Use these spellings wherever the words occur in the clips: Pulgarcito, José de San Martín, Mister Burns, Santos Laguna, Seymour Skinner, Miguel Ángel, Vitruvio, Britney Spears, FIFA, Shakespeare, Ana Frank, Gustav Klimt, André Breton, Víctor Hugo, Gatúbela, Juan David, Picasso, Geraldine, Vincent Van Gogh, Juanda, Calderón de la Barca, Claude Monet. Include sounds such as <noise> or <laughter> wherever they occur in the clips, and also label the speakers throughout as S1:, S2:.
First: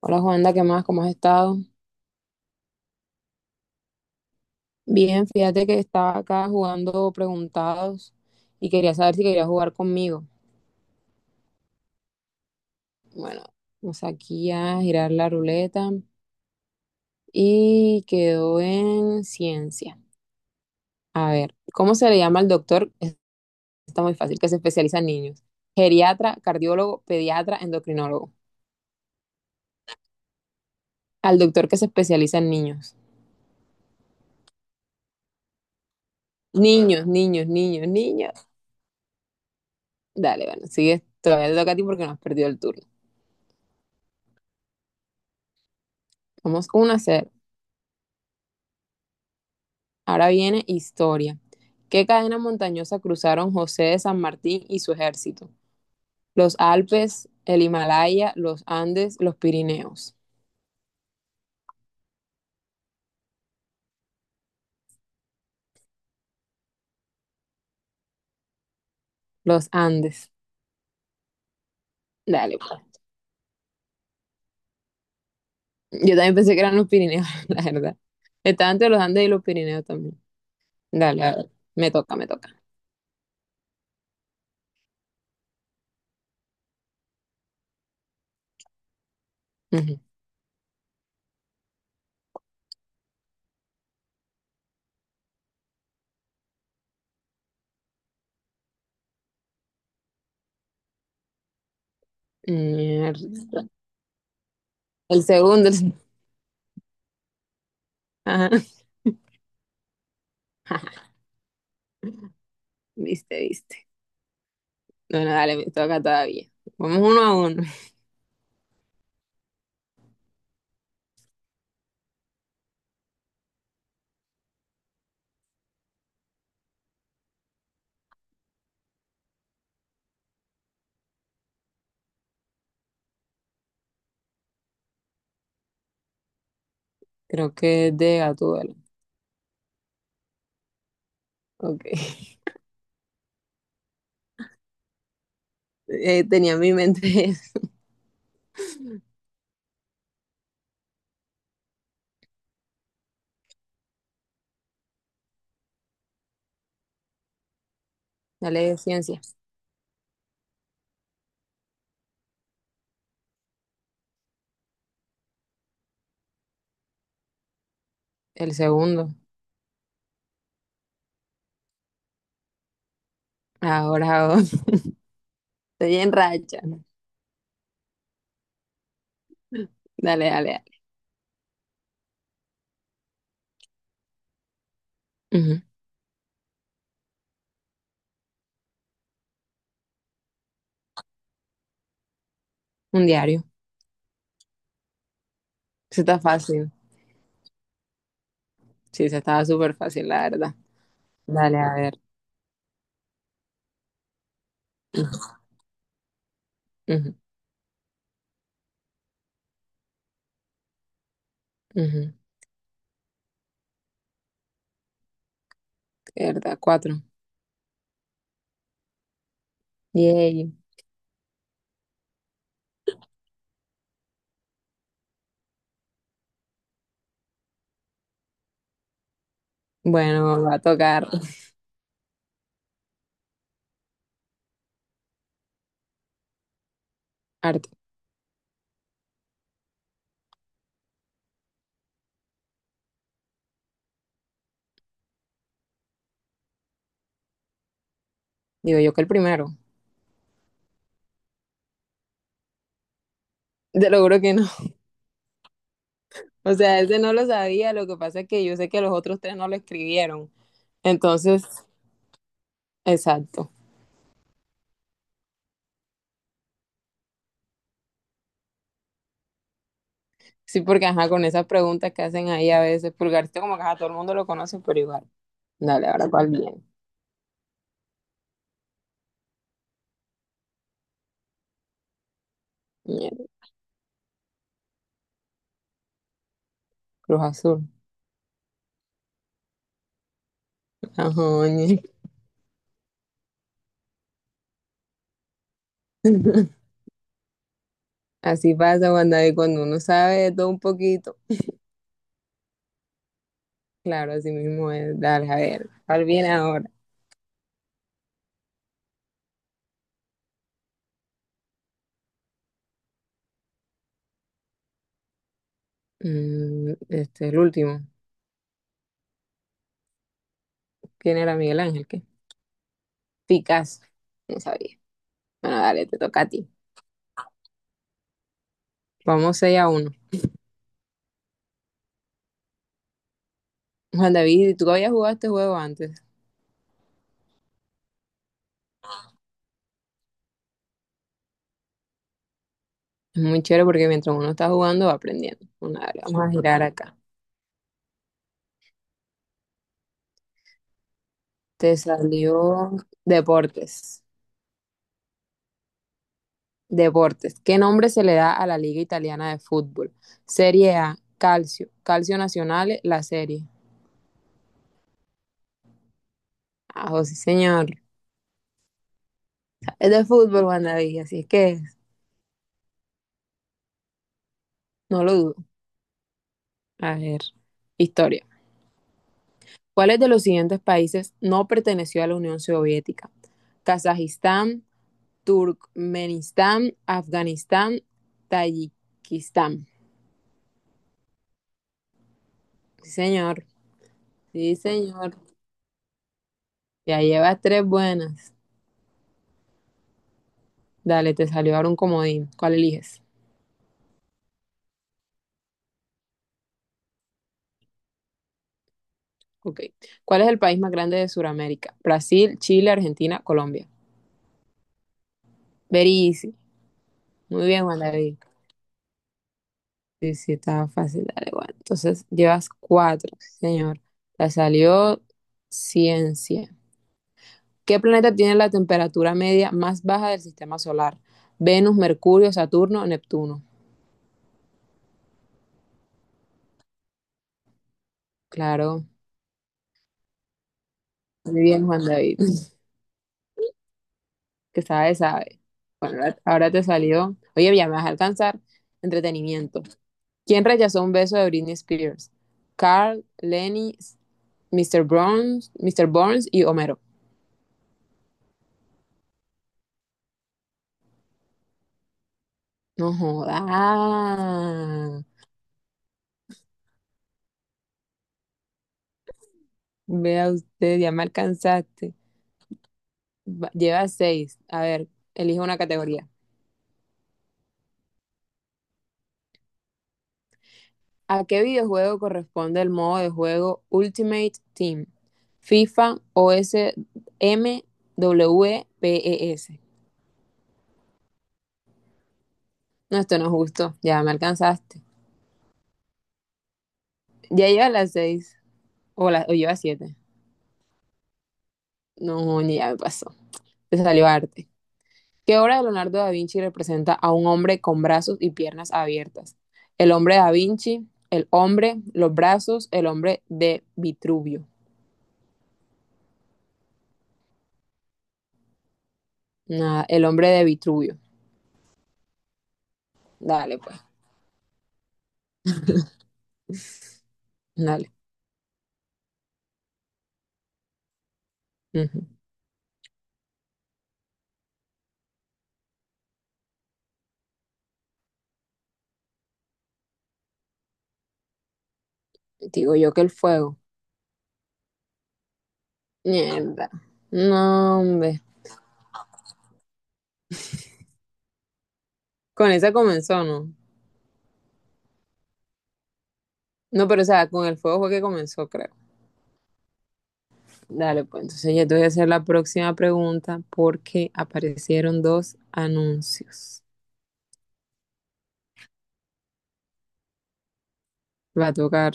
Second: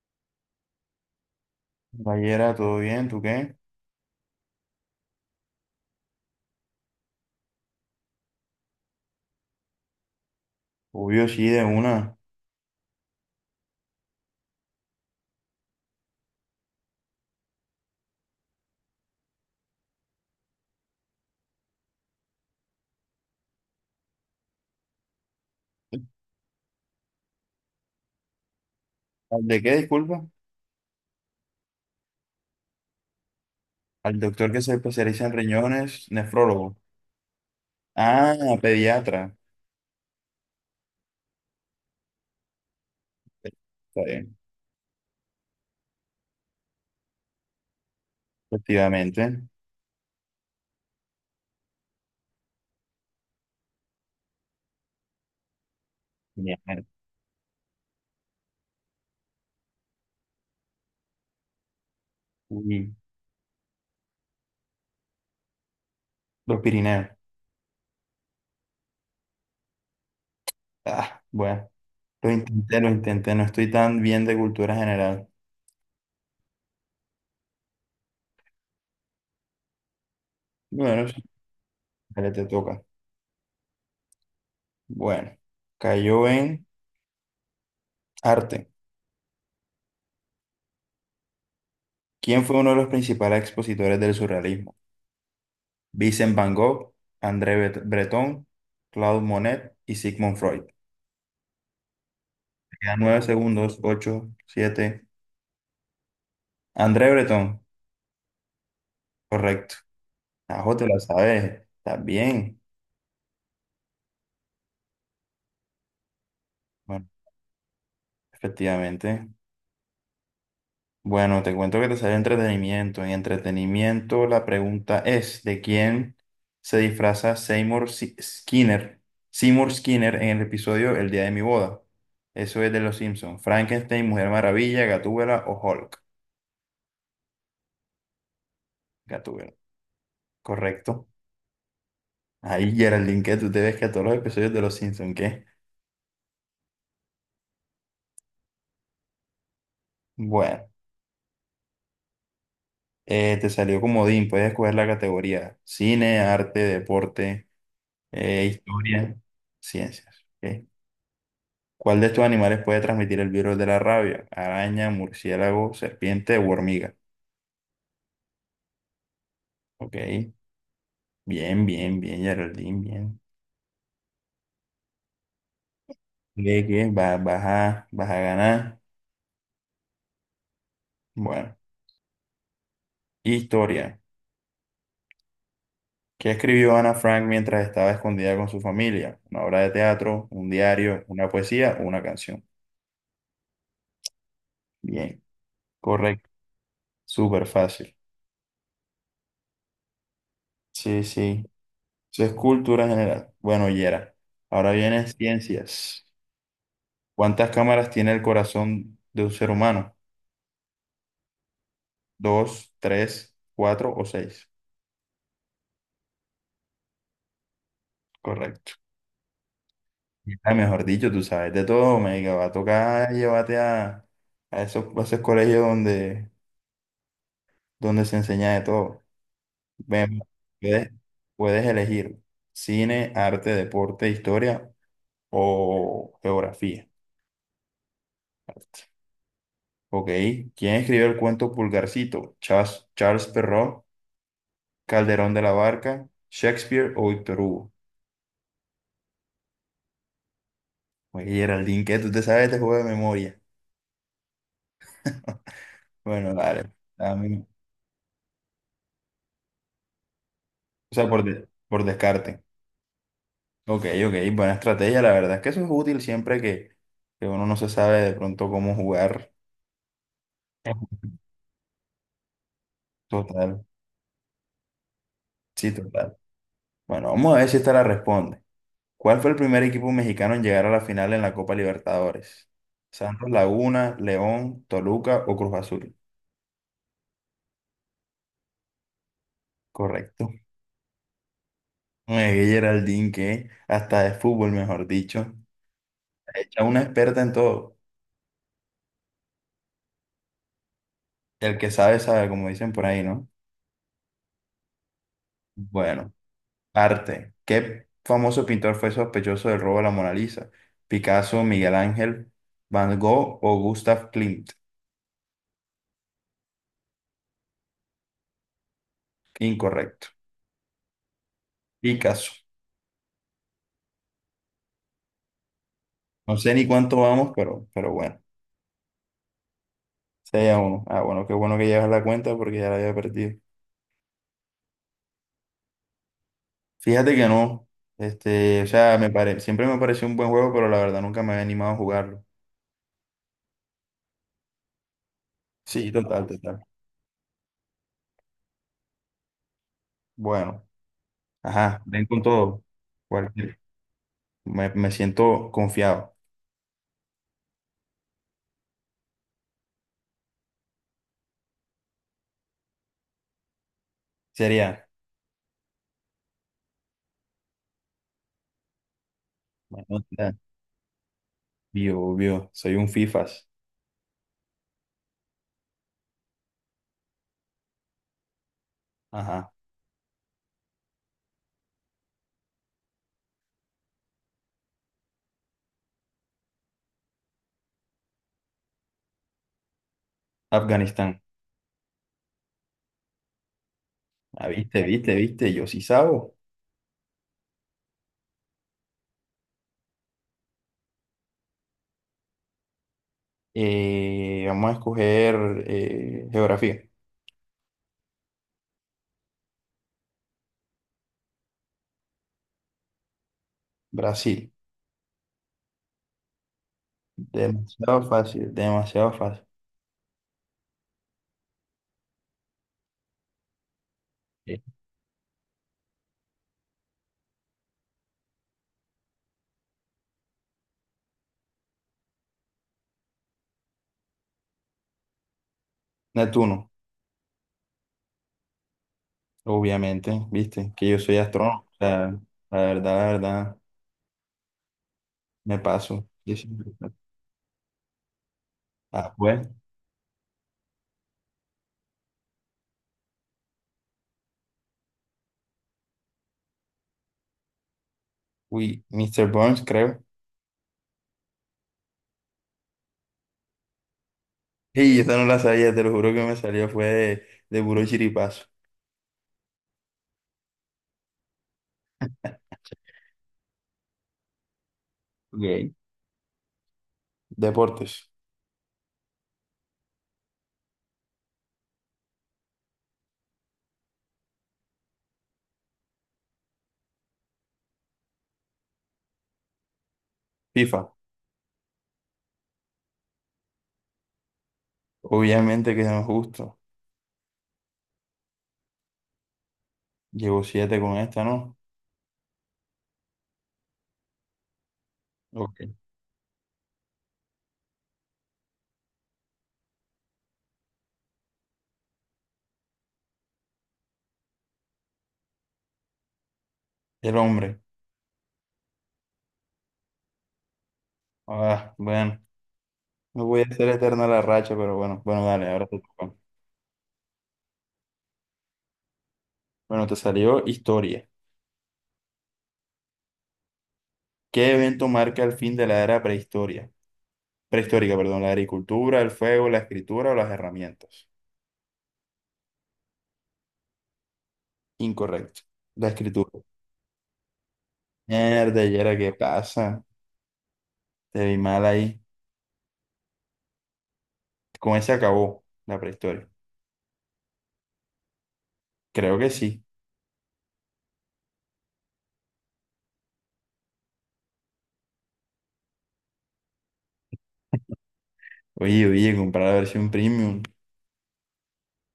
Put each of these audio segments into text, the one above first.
S1: Hola Juanda, ¿qué más? ¿Cómo has estado?
S2: Vallera, ¿todo bien? ¿Tú qué?
S1: Bien, fíjate que estaba acá jugando preguntados y quería saber si quería jugar conmigo.
S2: Obvio, sí, de una.
S1: Bueno, vamos aquí a girar la ruleta y quedó en ciencia. A ver, ¿cómo se le llama al doctor? Está muy fácil, que se especializa en niños. Geriatra, cardiólogo, pediatra, endocrinólogo.
S2: ¿Al de qué, disculpa?
S1: Al doctor que se especializa en niños.
S2: Al doctor que se especializa en riñones, nefrólogo.
S1: Niños, niños, niños, niños.
S2: Ah, pediatra.
S1: Dale, bueno, sigue, todavía te toca a ti porque no has perdido el turno.
S2: Está bien,
S1: Vamos uno a cero.
S2: efectivamente.
S1: Ahora viene historia. ¿Qué cadena montañosa cruzaron José de San Martín y su ejército? Los
S2: Bien.
S1: Alpes, el Himalaya, los Andes, los Pirineos.
S2: Uy, los Pirineos.
S1: Los Andes.
S2: Ah, bueno, lo
S1: Dale,
S2: intenté,
S1: pues.
S2: lo intenté. No estoy tan bien de cultura general.
S1: Yo también pensé que eran los Pirineos, <laughs> la verdad. Estaba entre los Andes y los Pirineos también.
S2: Bueno, sí,
S1: Dale, a ver. Me toca, me
S2: dale, te
S1: toca.
S2: toca. Bueno, cayó en arte.
S1: Ujú.
S2: ¿Quién fue uno de los principales expositores del surrealismo? Vincent Van Gogh, Breton, Claude Monet y Sigmund Freud. Te quedan nueve
S1: Mierda.
S2: segundos, ocho, siete.
S1: El segundo. <laughs>
S2: André Breton,
S1: Ajá.
S2: correcto. Ajo, te la
S1: <laughs>
S2: sabes. Estás bien.
S1: Viste, viste. Bueno, dale, me toca todavía. Vamos
S2: Bueno,
S1: uno a uno.
S2: efectivamente. Bueno, te cuento que te sale entretenimiento. En entretenimiento, la pregunta es: ¿de quién se disfraza Seymour Si- Skinner? Seymour Skinner en el episodio El día de mi boda. Eso es de Los Simpsons. Frankenstein, Mujer Maravilla, Gatúbela o Hulk.
S1: Creo que es de Gatúbela.
S2: Gatúbela. Correcto.
S1: Ok. <laughs>
S2: Ahí, Geraldine, que tú te ves que a todos los episodios de Los Simpsons, ¿qué?
S1: Tenía en mi mente.
S2: Bueno, te salió comodín, puedes escoger la categoría cine, arte, deporte,
S1: Dale de
S2: historia,
S1: ciencia.
S2: ciencias. ¿Ok? ¿Cuál de estos animales puede transmitir el virus de la rabia? Araña, murciélago, serpiente o hormiga.
S1: El segundo.
S2: Ok, bien, bien, bien, Geraldine, bien.
S1: Ahora vos. <laughs> Estoy en racha.
S2: Lee que va, vas a ganar.
S1: Dale, dale, dale.
S2: Bueno, historia.
S1: Ujú.
S2: ¿Qué escribió Ana Frank mientras estaba escondida con su familia? ¿Una obra de teatro, un diario, una poesía o una canción?
S1: Un diario.
S2: Bien,
S1: Eso está
S2: correcto,
S1: fácil.
S2: súper fácil.
S1: Sí, se estaba súper fácil, la verdad.
S2: Sí, sí,
S1: Dale, a ver.
S2: eso es cultura general. Bueno, Yera, ahora vienen ciencias.
S1: Ujú,
S2: ¿Cuántas cámaras tiene el corazón de un ser humano?
S1: ujú.
S2: ¿Dos, tres, cuatro o seis?
S1: ¿Verdad? Cuatro.
S2: Correcto.
S1: Yay.
S2: Ah, mejor dicho, tú sabes de todo, me va a tocar a esos colegios donde se enseña de todo. Ven,
S1: Bueno, va a
S2: puedes,
S1: tocar
S2: puedes elegir cine, arte, deporte, historia o geografía.
S1: arte.
S2: Ok. ¿Quién escribió el cuento Pulgarcito? Charles Perrault, Calderón de la Barca, Shakespeare o Víctor Hugo.
S1: Digo yo que el primero.
S2: Oye, Geraldine, ¿qué? ¿Tú te sabes este juego de memoria?
S1: Te lo juro que no.
S2: <laughs> Bueno,
S1: O
S2: dale.
S1: sea, ese no lo
S2: dame-
S1: sabía. Lo que pasa es que yo sé que los otros tres no lo escribieron.
S2: O sea,
S1: Entonces,
S2: por descarte.
S1: exacto.
S2: Ok, ok. Buena estrategia. La verdad es que eso es útil siempre que uno no se sabe de pronto cómo jugar.
S1: Sí, porque ajá, con
S2: <laughs>
S1: esas preguntas que hacen ahí a veces, pulgarcito como que
S2: Total.
S1: ajá, todo el mundo lo conoce, pero igual.
S2: Sí,
S1: Dale, ahora
S2: total.
S1: cuál bien.
S2: Bueno, vamos a ver si esta la responde. ¿Cuál fue el primer equipo mexicano en llegar a la final en la Copa Libertadores?
S1: Mierda,
S2: ¿Santos Laguna, León, Toluca o Cruz Azul?
S1: Cruz Azul.
S2: Correcto.
S1: Ajá, ñe.
S2: Geraldine, que hasta de fútbol, mejor dicho. Hecha
S1: <laughs>
S2: una experta en todo.
S1: Así pasa, Juan David, cuando uno sabe de todo un poquito.
S2: El que sabe, sabe, como dicen por ahí, ¿no?
S1: Claro, así mismo es. Dale, a ver, ¿cuál
S2: Bueno,
S1: viene ahora?
S2: arte. ¿Qué famoso pintor fue sospechoso del robo de la Mona Lisa? ¿Picasso, Miguel Ángel, Van Gogh o Gustav Klimt?
S1: Mm, es el último.
S2: Incorrecto.
S1: ¿Quién era Miguel Ángel? ¿Qué?
S2: Picasso.
S1: Picasso. No sabía. Bueno, dale, te toca a
S2: No
S1: ti.
S2: sé ni cuánto vamos, pero bueno.
S1: Vamos 6 a uno.
S2: 6 a 1. Ah, bueno, qué bueno que llevas la cuenta porque ya la había perdido.
S1: Juan David, tú habías jugado este juego antes.
S2: Fíjate que no. Este, o sea, siempre me pareció un buen juego, pero la verdad nunca me había animado a jugarlo.
S1: Es muy chévere porque mientras uno está jugando va aprendiendo. Bueno,
S2: Sí,
S1: dale, vamos
S2: total,
S1: a girar
S2: total.
S1: acá.
S2: Bueno,
S1: Te
S2: ajá, ven con todo.
S1: salió
S2: Cualquier-
S1: deportes.
S2: Me siento confiado.
S1: Deportes. ¿Qué nombre se le da a la Liga Italiana de Fútbol? Serie A, Calcio, Calcio Nacional, la serie.
S2: Sería,
S1: Ah, oh, sí, señor. Es
S2: bueno,
S1: de fútbol, Juan David, así es que
S2: vio, obvio, soy un FIFAs.
S1: no lo dudo. A ver, historia.
S2: Ajá,
S1: ¿Cuáles de los siguientes países no perteneció a la Unión Soviética? Kazajistán, Turkmenistán, Afganistán, Tayikistán.
S2: Afganistán.
S1: Sí, señor.
S2: Ah,
S1: Sí,
S2: viste, viste,
S1: señor.
S2: viste, yo sí sabo.
S1: Ya llevas tres buenas. Dale, te salió ahora un comodín. ¿Cuál eliges?
S2: Vamos a escoger geografía.
S1: Ok. ¿Cuál es el país más grande de Sudamérica? Brasil, Chile, Argentina, Colombia.
S2: Brasil,
S1: Very easy. Muy bien, Juan
S2: demasiado
S1: David.
S2: fácil, demasiado fácil.
S1: Sí, sí, estaba fácil. Dale, bueno. Entonces, llevas cuatro, sí, señor. Te salió ciencia. ¿Qué planeta tiene la temperatura media más baja del sistema solar? Venus, Mercurio, Saturno, Neptuno.
S2: Neptuno,
S1: Claro.
S2: obviamente, viste, que yo soy
S1: Muy
S2: astrónomo.
S1: bien,
S2: O
S1: Juan
S2: sea,
S1: David. <laughs>
S2: la verdad,
S1: Que sabe, sabe.
S2: me
S1: Bueno,
S2: paso.
S1: ahora
S2: Yo
S1: ahora te
S2: siempre-
S1: salió. Oye, ya me vas a alcanzar.
S2: Ah, pues,
S1: Entretenimiento. ¿Quién rechazó un beso de Britney Spears? Carl, Lenny, Mr. Burns, Mr. Burns y Homero.
S2: uy, Mister Burns, creo.
S1: No joda.
S2: Y esa no la sabía, te lo juro que me salió, fue de puro chiripazo.
S1: Vea usted, ya me alcanzaste. Lleva seis. A ver, elige una
S2: Ok.
S1: categoría.
S2: Deportes,
S1: ¿A qué videojuego corresponde el modo de juego Ultimate Team? FIFA, O S M W E P E S.
S2: FIFA,
S1: No, esto no es justo. Ya me alcanzaste.
S2: obviamente que no es justo.
S1: Ya lleva las seis. O, la, o lleva siete.
S2: Llevo siete con esta, ¿no?
S1: No, ni ya me pasó. De Salivarte. ¿Qué obra de
S2: Ok.
S1: Leonardo da Vinci representa a un hombre con brazos y piernas abiertas? El hombre da Vinci, el hombre, los brazos, el hombre de Vitruvio.
S2: El hombre.
S1: Nada, el hombre de Vitruvio.
S2: Ah, bueno, no voy a
S1: Dale,
S2: hacer
S1: pues,
S2: eterna la racha, pero bueno, bueno, dale, ahora te toca.
S1: dale.
S2: Bueno, te salió historia.
S1: Ujú.
S2: ¿Qué evento marca el fin de la era prehistoria? Prehistórica, perdón, la agricultura, el fuego, la escritura o las herramientas.
S1: Digo yo que el fuego.
S2: Incorrecto. La escritura.
S1: Mierda. No, hombre.
S2: Mierda, ¿y era qué pasa? Te vi mal ahí.
S1: Con esa comenzó, ¿no?
S2: Con ese acabó la prehistoria.
S1: No, pero o sea, con el fuego fue que comenzó, creo.
S2: Creo que sí.
S1: Dale, pues entonces ya te voy a hacer la próxima pregunta porque aparecieron dos anuncios.
S2: Oye, comprar la versión premium.
S1: Va a tocar.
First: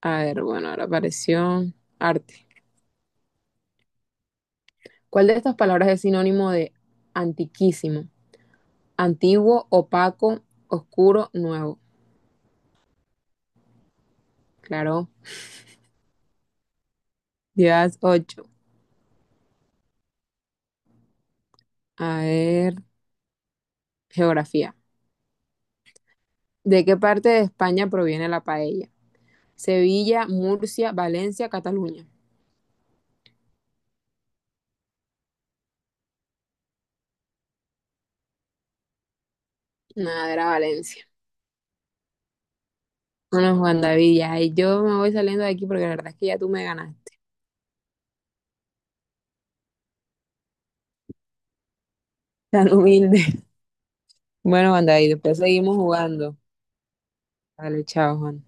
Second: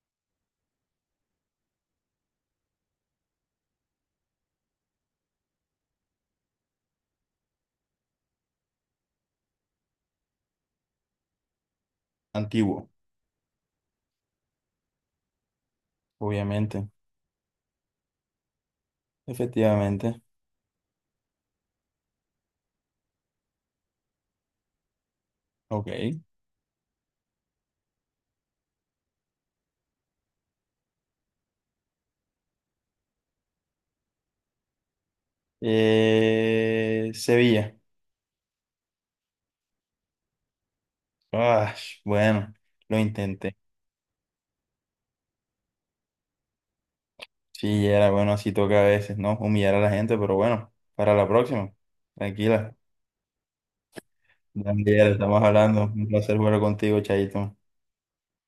S1: A ver, bueno, ahora apareció arte. ¿Cuál de estas palabras es sinónimo de antiquísimo? Antiguo, opaco, oscuro, nuevo.
S2: Antiguo,
S1: Claro.
S2: obviamente.
S1: Días ocho.
S2: Efectivamente.
S1: A ver, geografía.
S2: Ok.
S1: ¿De qué parte de España proviene la paella? Sevilla, Murcia, Valencia, Cataluña.
S2: Sevilla.
S1: Nada, era Valencia.
S2: Ah, bueno, lo intenté.
S1: Bueno, Juan David, ya ahí yo me voy saliendo de aquí porque la verdad es que ya tú me ganaste.
S2: Sí, era bueno, así toca a veces, ¿no? Humillar a la gente, pero bueno, para la próxima.
S1: <laughs> Tan
S2: Tranquila.
S1: humilde. Bueno, Juan David,
S2: Daniel,
S1: después
S2: estamos
S1: seguimos
S2: hablando. Un placer
S1: jugando.
S2: jugar contigo, Chaito.
S1: Dale, chao, Juan.